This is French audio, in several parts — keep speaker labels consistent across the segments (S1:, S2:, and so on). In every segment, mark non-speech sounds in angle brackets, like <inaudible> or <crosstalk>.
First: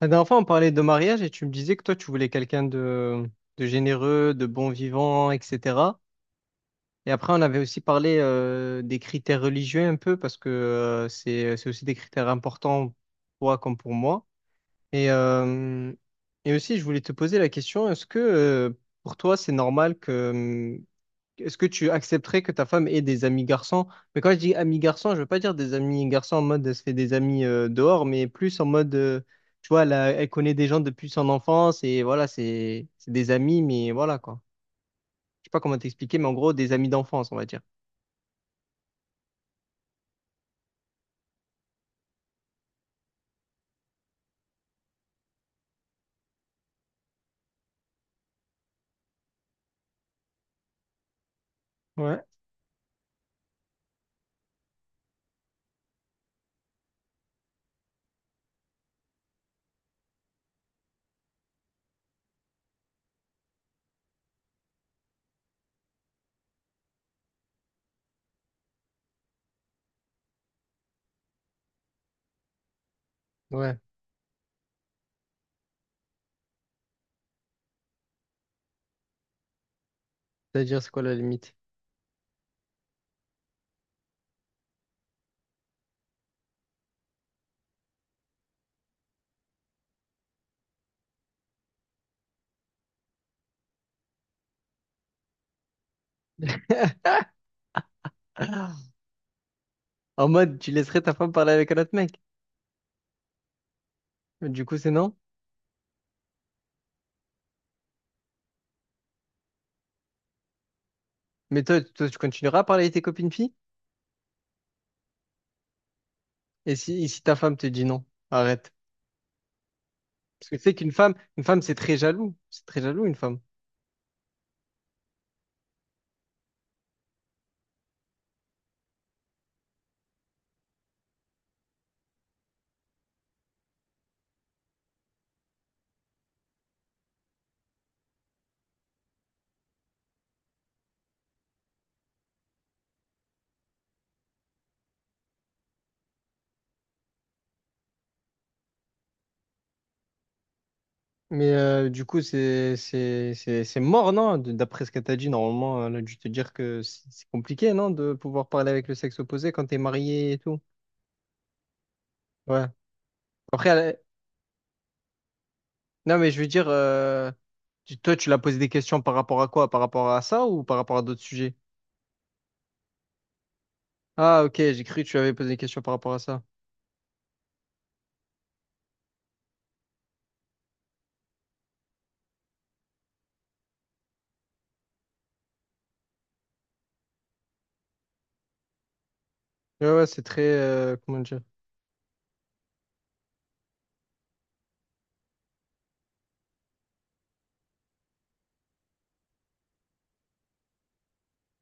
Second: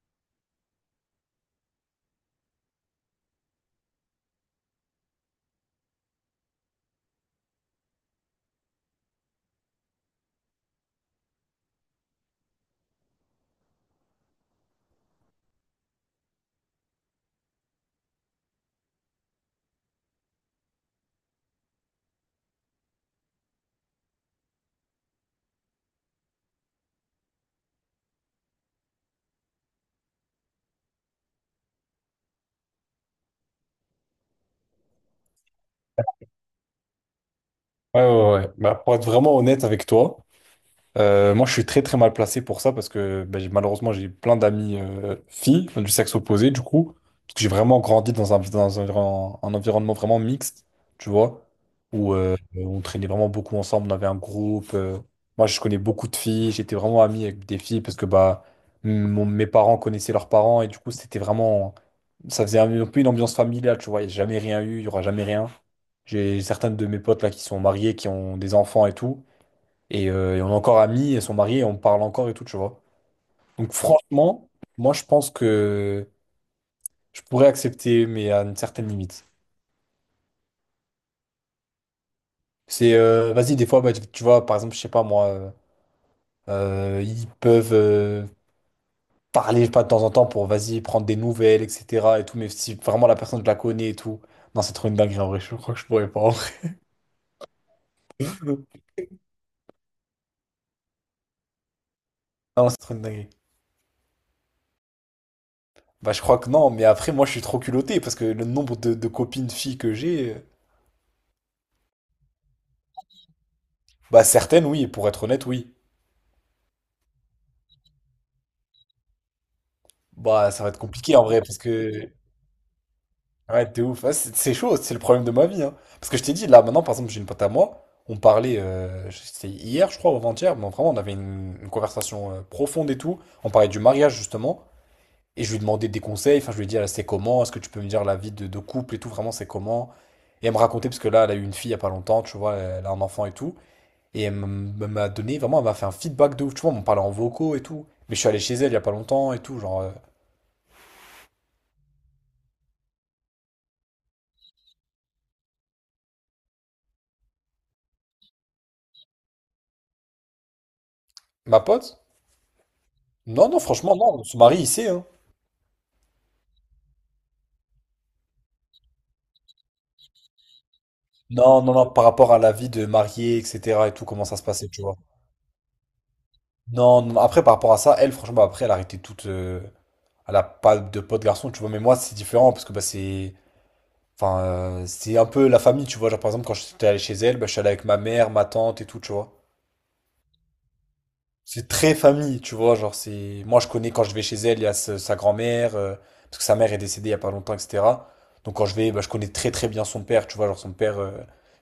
S1: La dernière fois, on parlait de mariage et tu me disais que toi, tu voulais quelqu'un de généreux, de bon vivant, etc. Et après, on avait aussi parlé des critères religieux un peu parce que c'est aussi des critères importants pour toi comme pour moi. Et, euh, et aussi, je voulais te poser la question, est-ce que pour toi, c'est normal que est-ce que tu accepterais que ta femme ait des amis garçons? Mais quand je dis amis garçons, je veux pas dire des amis garçons en mode elle se fait des amis dehors, mais plus en mode, tu vois, elle, elle connaît des gens depuis son enfance et voilà, c'est des amis, mais voilà quoi. Je sais pas comment t'expliquer, mais en gros, des amis d'enfance, on va dire.
S2: Ouais, ouais, ouais. Bah, pour être vraiment honnête avec toi, moi, je suis très très mal placé pour ça parce que ben, malheureusement, j'ai plein d'amis filles enfin, du sexe opposé, du coup, parce que j'ai vraiment grandi dans un, un environnement vraiment mixte, tu vois, où
S1: Ouais.
S2: on traînait vraiment beaucoup ensemble, on avait un groupe. Moi, je connais beaucoup de filles, j'étais vraiment ami avec des filles parce que bah, mes parents connaissaient leurs parents et du coup, c'était vraiment. Ça faisait un peu une ambiance familiale, tu vois, il n'y a jamais rien eu, il n'y aura jamais rien. J'ai certaines de mes potes là qui sont mariées, qui ont des enfants et tout. Et on est encore amis, et sont mariées, et on parle encore et tout, tu vois. Donc
S1: Ouais,
S2: franchement, moi je pense que je pourrais accepter, mais à une certaine limite.
S1: c'est-à-dire c'est quoi la limite?
S2: C'est, vas-y, des fois, bah, tu vois, par exemple, je sais pas moi, ils peuvent parler, je sais pas, de temps en temps pour, vas-y, prendre des nouvelles, etc. et tout, mais si vraiment la personne, je la connais et tout. Non, c'est trop une dinguerie en vrai, je crois que je pourrais pas en vrai. <laughs>
S1: <laughs> En mode, tu laisserais ta femme parler avec un autre mec.
S2: Non, c'est trop une dinguerie.
S1: Du coup, c'est non.
S2: Bah, je crois que non, mais après, moi, je suis trop culotté parce que le nombre de copines filles que j'ai,
S1: Mais toi, tu continueras à parler avec tes copines filles?
S2: bah, certaines, oui, pour être honnête, oui.
S1: Et si ta femme te dit non, arrête. Parce
S2: Bah,
S1: que tu
S2: ça va
S1: sais
S2: être
S1: qu'une femme,
S2: compliqué en vrai,
S1: une
S2: parce
S1: femme, c'est très
S2: que.
S1: jaloux. C'est très jaloux, une femme.
S2: Ouais, t'es ouf. Ouais, c'est chaud, c'est le problème de ma vie, hein. Parce que je t'ai dit, là, maintenant, par exemple, j'ai une pote à moi. On parlait, c'était hier, je crois, ou avant-hier, mais vraiment, on avait une conversation profonde et tout. On parlait du mariage, justement. Et je lui demandais des conseils. Enfin, je lui ai dit, ah, c'est comment? Est-ce que tu peux me dire la vie de couple et tout? Vraiment, c'est comment? Et elle me racontait, parce que là, elle a eu une fille il y a pas longtemps, tu vois, elle a un enfant et tout. Et elle m'a donné, vraiment, elle m'a fait un feedback de ouf. Tu vois, on parlait en vocaux et tout. Mais je suis allé chez elle il y a pas longtemps et tout. Genre,
S1: Mais du coup, c'est mort, non? D'après ce que t'as dit, normalement, elle a dû te dire que c'est compliqué, non? De pouvoir parler avec le sexe opposé quand t'es marié et tout.
S2: ma pote.
S1: Ouais.
S2: Non, non,
S1: Après,
S2: franchement, non, on se marie, il sait, hein.
S1: non, mais je veux dire, toi, tu l'as posé des questions par rapport à quoi? Par rapport à ça ou par rapport à d'autres sujets?
S2: Non, non, non, par rapport à la vie de mariée, etc. et tout, comment ça se
S1: Ah, ok,
S2: passait, tu
S1: j'ai
S2: vois.
S1: cru que tu avais posé des questions par rapport à ça.
S2: Non, non, après, par rapport à ça, elle, franchement, après, elle a arrêté toute. Elle a pas de pote garçon, tu vois, mais moi, c'est différent parce que bah, c'est. Enfin, c'est un peu la famille, tu vois. Genre, par exemple, quand j'étais allé chez elle, bah, je suis allé avec ma mère, ma tante et tout, tu vois.
S1: Ouais, ouais, c'est très... comment dire?
S2: C'est très famille, tu vois. Genre, c'est. Moi, je connais quand je vais chez elle, il y a sa grand-mère, parce que sa mère est décédée il y a pas longtemps, etc. Donc, quand je vais, bah, je connais très, très bien son père, tu vois. Genre, son père,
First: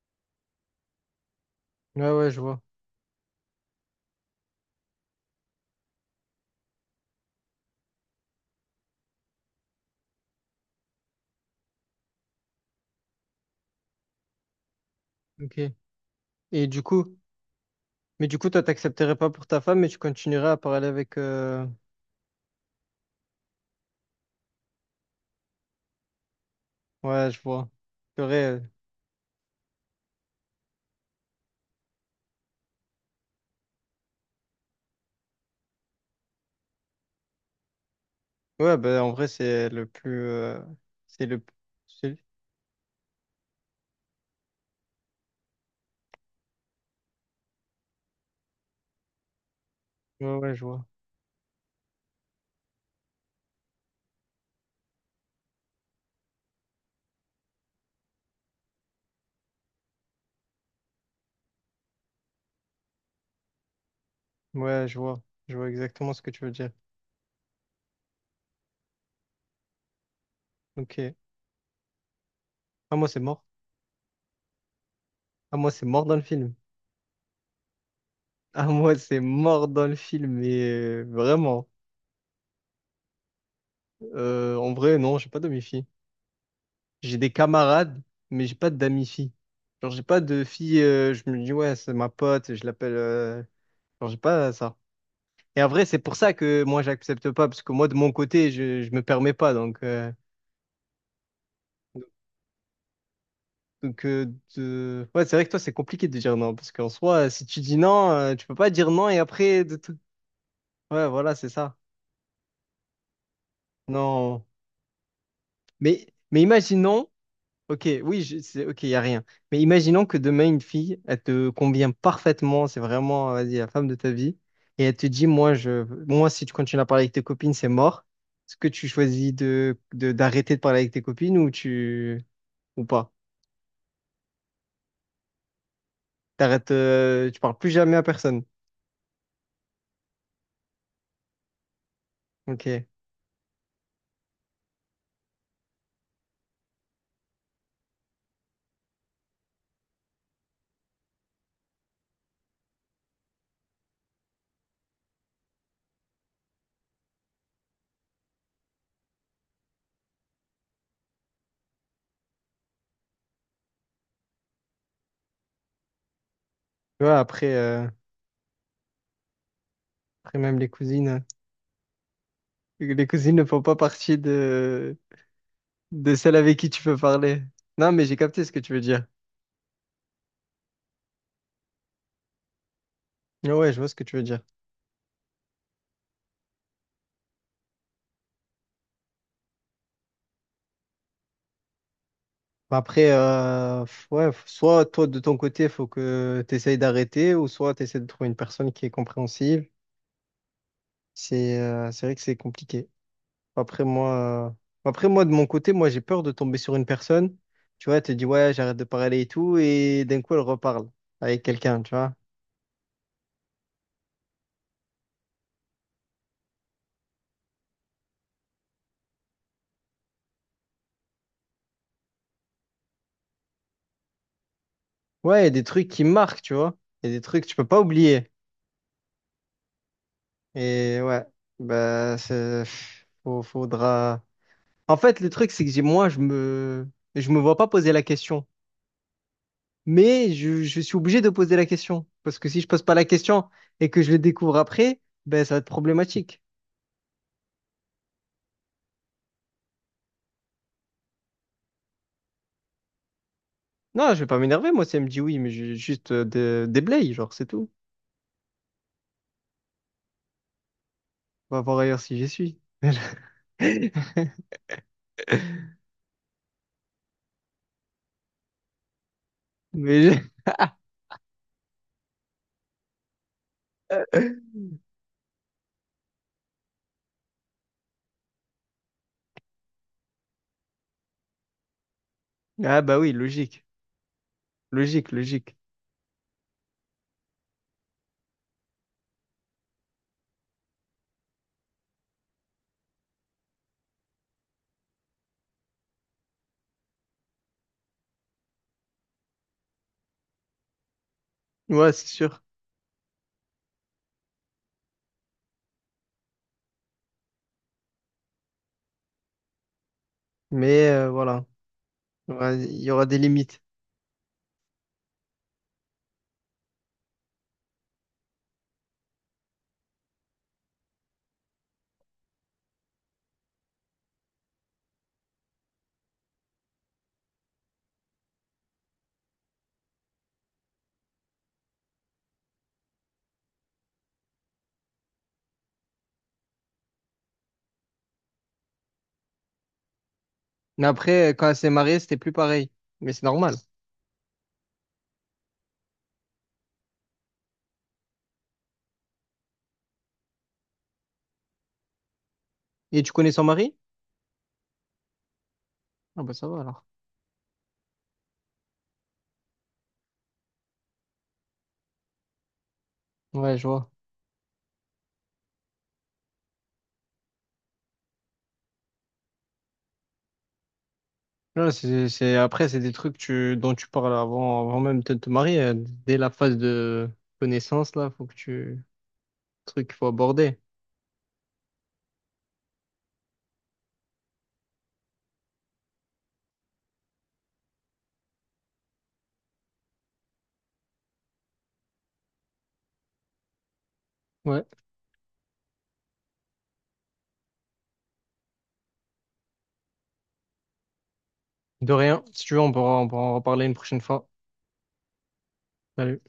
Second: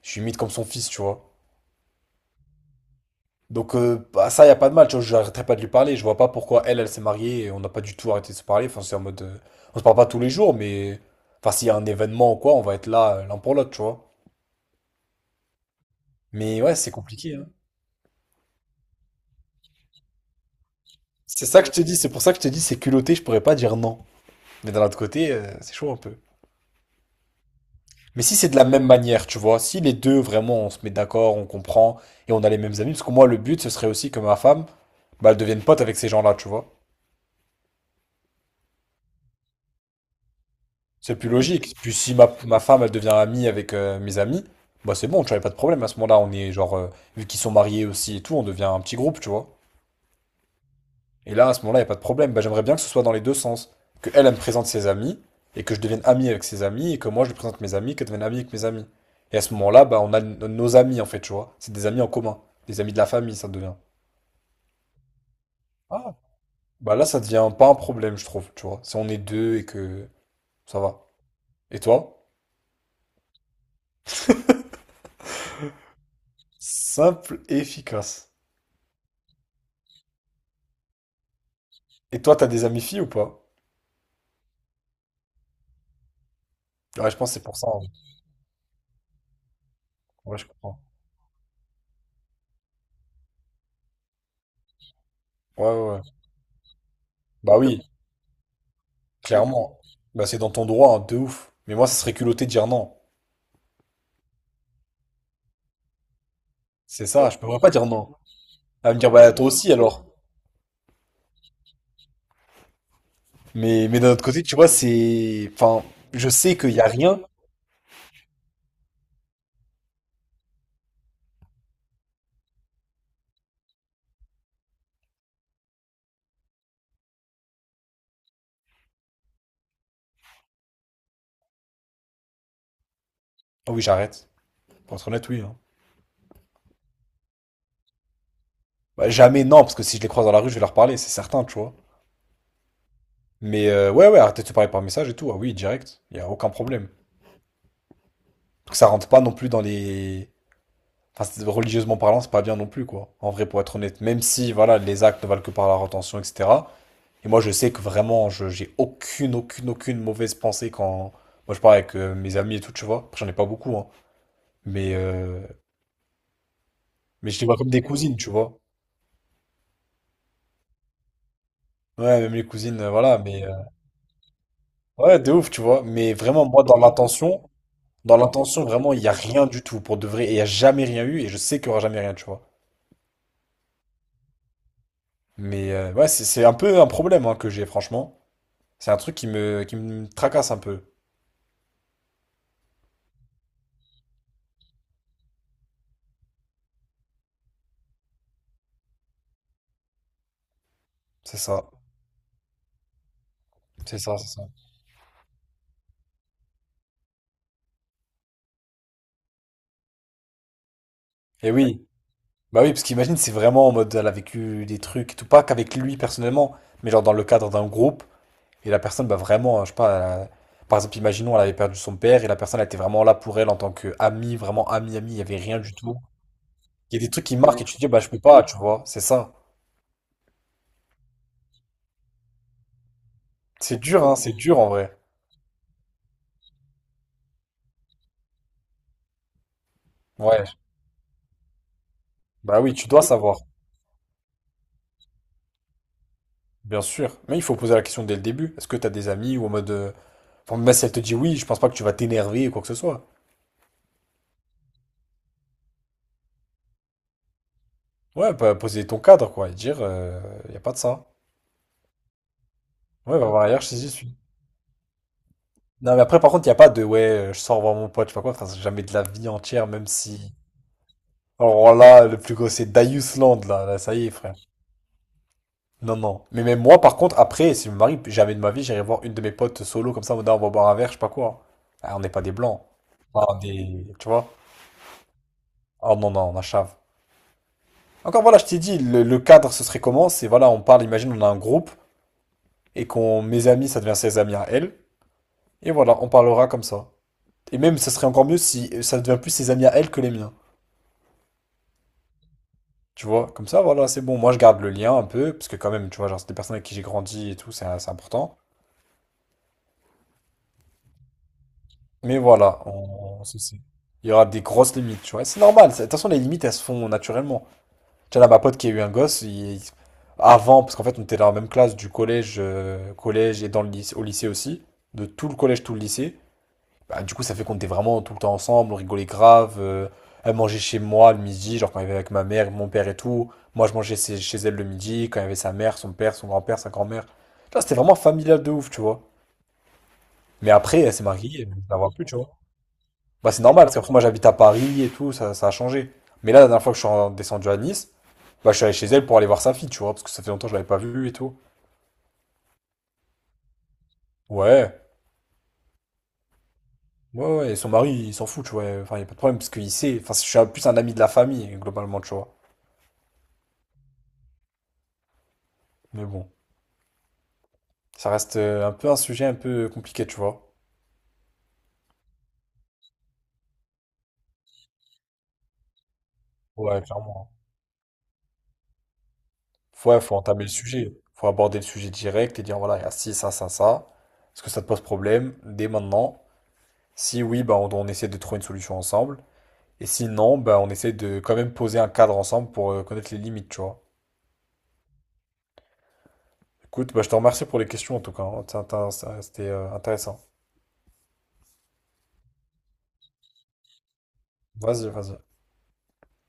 S2: je suis limite comme son fils, tu vois.
S1: Ouais, ouais, je vois.
S2: Donc bah, ça, il a pas de mal, tu vois, j'arrêterai pas de lui parler. Je vois pas pourquoi elle, elle s'est mariée et on n'a pas du tout arrêté de se parler. Enfin, c'est en mode, on se parle pas tous les jours, mais... enfin, s'il y a un événement ou quoi, on va être là l'un pour l'autre, tu vois.
S1: Ok.
S2: Mais
S1: Et
S2: ouais,
S1: du
S2: c'est
S1: coup,
S2: compliqué, hein.
S1: mais du coup, toi, t'accepterais pas pour ta femme, mais tu continuerais à parler avec...
S2: C'est ça que je te dis, c'est pour ça que je te dis, c'est culotté, je pourrais pas dire non. Mais d'un autre côté, c'est chaud un peu.
S1: Ouais, je vois. C'est
S2: Mais si c'est de
S1: vrai.
S2: la même manière, tu vois, si les deux, vraiment, on se met d'accord, on comprend, et on a les mêmes amis, parce que moi, le but, ce serait aussi que ma femme, bah, elle devienne pote avec ces gens-là, tu vois.
S1: Ouais, bah, en vrai, c'est le plus.
S2: C'est
S1: C'est
S2: plus
S1: le.
S2: logique. Puis si
S1: C'est-
S2: ma femme, elle devient amie avec mes amis, bah c'est bon, tu n'avais pas de problème. À ce moment-là, on est genre, vu qu'ils sont mariés aussi et tout, on devient un petit groupe, tu vois.
S1: Ouais, ouais, je vois.
S2: Et là, à ce moment-là, il a pas de problème. Bah, j'aimerais bien que ce soit dans les deux sens. Que elle, elle me présente ses amis, et que je devienne ami avec ses amis, et que moi, je lui présente mes amis, qu'elle devienne amie avec mes amis. Et à ce moment-là, bah, nos amis, en fait, tu vois. C'est des amis en commun. Des amis de la famille, ça devient.
S1: Ouais, je vois. Je vois exactement
S2: Ah,
S1: ce que tu veux dire.
S2: bah là, ça devient pas un problème, je trouve, tu vois. Si on est deux et que ça va.
S1: Ok.
S2: Et toi?
S1: Ah, moi, c'est mort. Ah, moi, c'est mort dans le film. <laughs>
S2: Simple et efficace.
S1: Ah, moi, c'est mort dans le film. Mais vraiment.
S2: Et toi, t'as des amis filles ou pas?
S1: En vrai, non, j'ai pas d'amis filles.
S2: Ouais, je
S1: J'ai des
S2: pense que c'est pour ça, hein.
S1: camarades, mais j'ai pas d'amis filles. Genre, j'ai pas
S2: Ouais,
S1: de
S2: je
S1: filles.
S2: comprends.
S1: Je me dis, ouais, c'est ma pote, je l'appelle. Genre, j'ai pas ça. Et
S2: Ouais,
S1: en vrai,
S2: ouais,
S1: c'est
S2: ouais.
S1: pour ça que moi, j'accepte pas,
S2: Bah
S1: parce que
S2: oui,
S1: moi, de mon côté, je me permets pas. Donc.
S2: clairement. Bah c'est dans ton droit, hein, de ouf. Mais moi, ça serait culotté de dire non.
S1: Donc, ouais, c'est vrai que toi, c'est compliqué de dire non, parce qu'en
S2: C'est
S1: soi,
S2: ça, je
S1: si tu
S2: pourrais pas
S1: dis
S2: dire non.
S1: non, tu peux pas
S2: Elle
S1: dire
S2: va me
S1: non
S2: dire,
S1: et
S2: bah toi
S1: après,
S2: aussi
S1: de tout...
S2: alors.
S1: ouais, voilà, c'est ça.
S2: Mais d'un autre côté,
S1: Non.
S2: tu vois, c'est... enfin,
S1: Mais,
S2: je
S1: mais
S2: sais qu'il y a
S1: imaginons,
S2: rien.
S1: ok, oui, c'est ok, il n'y a rien. Mais imaginons que demain, une fille, elle te convient parfaitement, c'est vraiment, vas-y, la femme de ta vie, et elle te dit, moi, je... moi, si tu continues à parler avec tes copines, c'est mort. Est-ce que tu choisis de, d'arrêter de parler avec tes copines ou tu, ou pas?
S2: Ah oui, j'arrête. Pour être honnête, oui, hein.
S1: T'arrêtes, tu parles plus jamais à personne.
S2: Bah jamais non, parce que si je les croise dans la rue, je vais leur parler, c'est certain, tu vois.
S1: Ok. Tu
S2: Mais ouais, ouais, arrêtez de se parler par message et tout. Ah oui, direct. Il y a aucun problème. Donc ça rentre pas non plus dans les... enfin, religieusement parlant, c'est pas bien non plus, quoi. En vrai, pour être honnête, même si, voilà, les actes ne valent que par la retention, etc. Et moi, je sais que vraiment, j'ai aucune, aucune, aucune mauvaise pensée quand. Moi, je parle avec mes amis et tout, tu vois. Après, j'en ai pas beaucoup, hein. Mais, euh,
S1: vois,
S2: mais je
S1: après.
S2: les vois comme des cousines, tu vois.
S1: Après, même les cousines.
S2: Ouais, même les cousines,
S1: Les
S2: voilà.
S1: cousines ne
S2: Mais,
S1: font pas partie
S2: ouais, de ouf, tu vois. Mais
S1: de celles
S2: vraiment,
S1: avec
S2: moi,
S1: qui tu peux parler. Non, mais j'ai
S2: dans
S1: capté ce que
S2: l'intention,
S1: tu veux
S2: vraiment, il
S1: dire.
S2: y a rien du tout, pour de vrai. Et il y a jamais rien eu, et je sais qu'il y aura jamais rien, tu vois.
S1: Ah ouais, je vois ce que tu veux dire.
S2: Mais, ouais, c'est un peu un problème, hein, que j'ai, franchement. C'est un truc qui me tracasse un peu.
S1: Bah, après, ouais, soit toi, de ton côté, faut que tu essayes d'arrêter, ou soit tu essaies de trouver une personne qui est compréhensive.
S2: C'est ça,
S1: C'est vrai que c'est compliqué.
S2: c'est ça, c'est ça.
S1: Après, moi, de mon côté, moi, j'ai peur de tomber sur une personne. Tu vois, elle te dit, ouais, j'arrête de parler et tout, et d'un coup, elle reparle avec
S2: Et
S1: quelqu'un,
S2: oui,
S1: tu vois.
S2: bah oui, parce qu'imagine, c'est vraiment en mode, elle a vécu des trucs, et tout pas qu'avec lui personnellement, mais genre dans le cadre d'un groupe, et la personne, bah vraiment, hein, je sais pas, par exemple, imaginons, elle avait perdu son père, et la personne, elle était vraiment là pour elle en tant qu'amie, vraiment amie, amie, il y avait
S1: Ouais, il y a
S2: rien
S1: des
S2: du
S1: trucs
S2: tout.
S1: qui marquent, tu vois.
S2: Il y a des
S1: Il y a des
S2: trucs qui
S1: trucs que tu
S2: marquent, et
S1: peux
S2: tu te
S1: pas
S2: dis, bah je peux
S1: oublier.
S2: pas, tu vois, c'est ça.
S1: Et ouais, bah, c'est,
S2: C'est dur, hein,
S1: faudra.
S2: c'est dur en
S1: En
S2: vrai.
S1: fait, le truc, c'est que moi, je me vois pas poser la question. Mais
S2: Ouais,
S1: je suis obligé de poser la question. Parce que si
S2: bah
S1: je
S2: oui,
S1: pose
S2: tu
S1: pas
S2: dois
S1: la
S2: savoir,
S1: question et que je le découvre après, ben, ça va être problématique.
S2: bien sûr. Mais il faut poser la question dès le début, est-ce que t'as des amis, ou en mode, enfin, même si elle te dit oui, je pense pas que tu vas t'énerver ou quoi que ce soit.
S1: Non, je vais pas m'énerver, moi, si elle me dit oui, mais juste des blayes, genre, c'est tout.
S2: Ouais, bah, poser ton cadre, quoi, et dire, il n'y a pas de ça.
S1: On va voir ailleurs si j'y suis.
S2: Ouais, va voir ailleurs si j'y suis.
S1: <laughs>
S2: Non, mais après, par contre, il n'y a pas de, ouais, je sors voir mon pote, je sais pas quoi, frère, c'est jamais de la vie entière, même
S1: Mais je-
S2: si. Alors là, le plus gros, c'est Darius Land, là, là, ça y est, frère. Non, non. Mais même moi, par contre, après, si je me marie, jamais de ma vie, j'irai voir une de mes potes solo, comme ça, en mode, ah, on va boire un verre, je sais pas quoi. Ah, on n'est pas des blancs.
S1: Ah, bah oui, logique.
S2: Tu vois?
S1: Logique, logique.
S2: Oh non, non, on a chave. Encore voilà, je t'ai dit, le cadre, ce serait comment? C'est voilà, on parle, imagine, on a un groupe, et qu'on, mes amis, ça devient ses amis à elle. Et voilà, on parlera comme ça. Et même, ça serait encore mieux si ça devient plus ses amis à elle que les miens.
S1: Ouais, c'est sûr.
S2: Tu vois, comme ça, voilà, c'est bon. Moi, je garde le lien un peu, parce que quand même, tu vois, genre, c'est des personnes avec qui j'ai grandi et tout, c'est important.
S1: Mais voilà,
S2: Mais
S1: il y aura
S2: voilà,
S1: il y aura des limites.
S2: il y aura des grosses limites, tu vois. De toute façon, les limites, elles se font naturellement. Tu vois, là, ma pote qui a eu un avant, parce qu'en fait, on était dans la même classe du collège, collège et dans le lycée, au lycée aussi, de tout le collège, tout le lycée. Bah, du coup, ça fait qu'on était vraiment tout le temps ensemble, on rigolait grave. Elle mangeait chez moi le midi, genre quand elle était avec ma mère, mon père et tout. Moi, je mangeais chez elle le midi, quand il y avait sa mère, son père, son grand-père, sa grand-mère. Là, c'était vraiment familial de ouf, tu vois. Mais après,
S1: Mais
S2: elle s'est
S1: après,
S2: mariée, je
S1: quand elle
S2: ne
S1: s'est
S2: la vois
S1: mariée,
S2: plus, tu
S1: c'était
S2: vois.
S1: plus pareil. Mais c'est
S2: Bah, c'est
S1: normal.
S2: normal, parce qu'après, moi, j'habite à Paris et tout, ça a changé. Mais là, la dernière fois que descendu à Nice, bah, je suis allé chez elle pour aller voir sa fille, tu vois, parce que ça fait longtemps que je l'avais pas vue et tout.
S1: Et tu connais son mari?
S2: Ouais,
S1: Ah bah ça va alors.
S2: ouais, ouais, et son mari, il s'en fout, tu vois. Enfin, il n'y a pas de problème, parce qu'il sait. Enfin, plus un ami de la famille, globalement, tu vois.
S1: Ouais, je vois.
S2: Mais bon. Ça reste un peu un sujet un peu compliqué, tu vois.
S1: Non, c'est, après, c'est des trucs tu, dont tu parles avant, avant même de te marier. Dès la phase
S2: Ouais,
S1: de
S2: clairement.
S1: connaissance, là, faut que tu... Truc qu'il
S2: Ouais,
S1: faut
S2: faut entamer le
S1: aborder.
S2: sujet. Faut aborder le sujet direct et dire voilà, il y a ci, ça, ça, ça. Est-ce que ça te pose problème dès maintenant? Si oui, bah, on essaie de trouver une solution ensemble. Et si non, bah, on essaie de quand même poser un cadre ensemble pour connaître les limites, tu vois.
S1: Ouais.
S2: Écoute, bah, je te remercie pour les questions en tout cas, hein. C'était intéressant.
S1: De rien. Si tu veux, on pourra en reparler une prochaine fois.
S2: Vas-y, vas-y.
S1: Salut.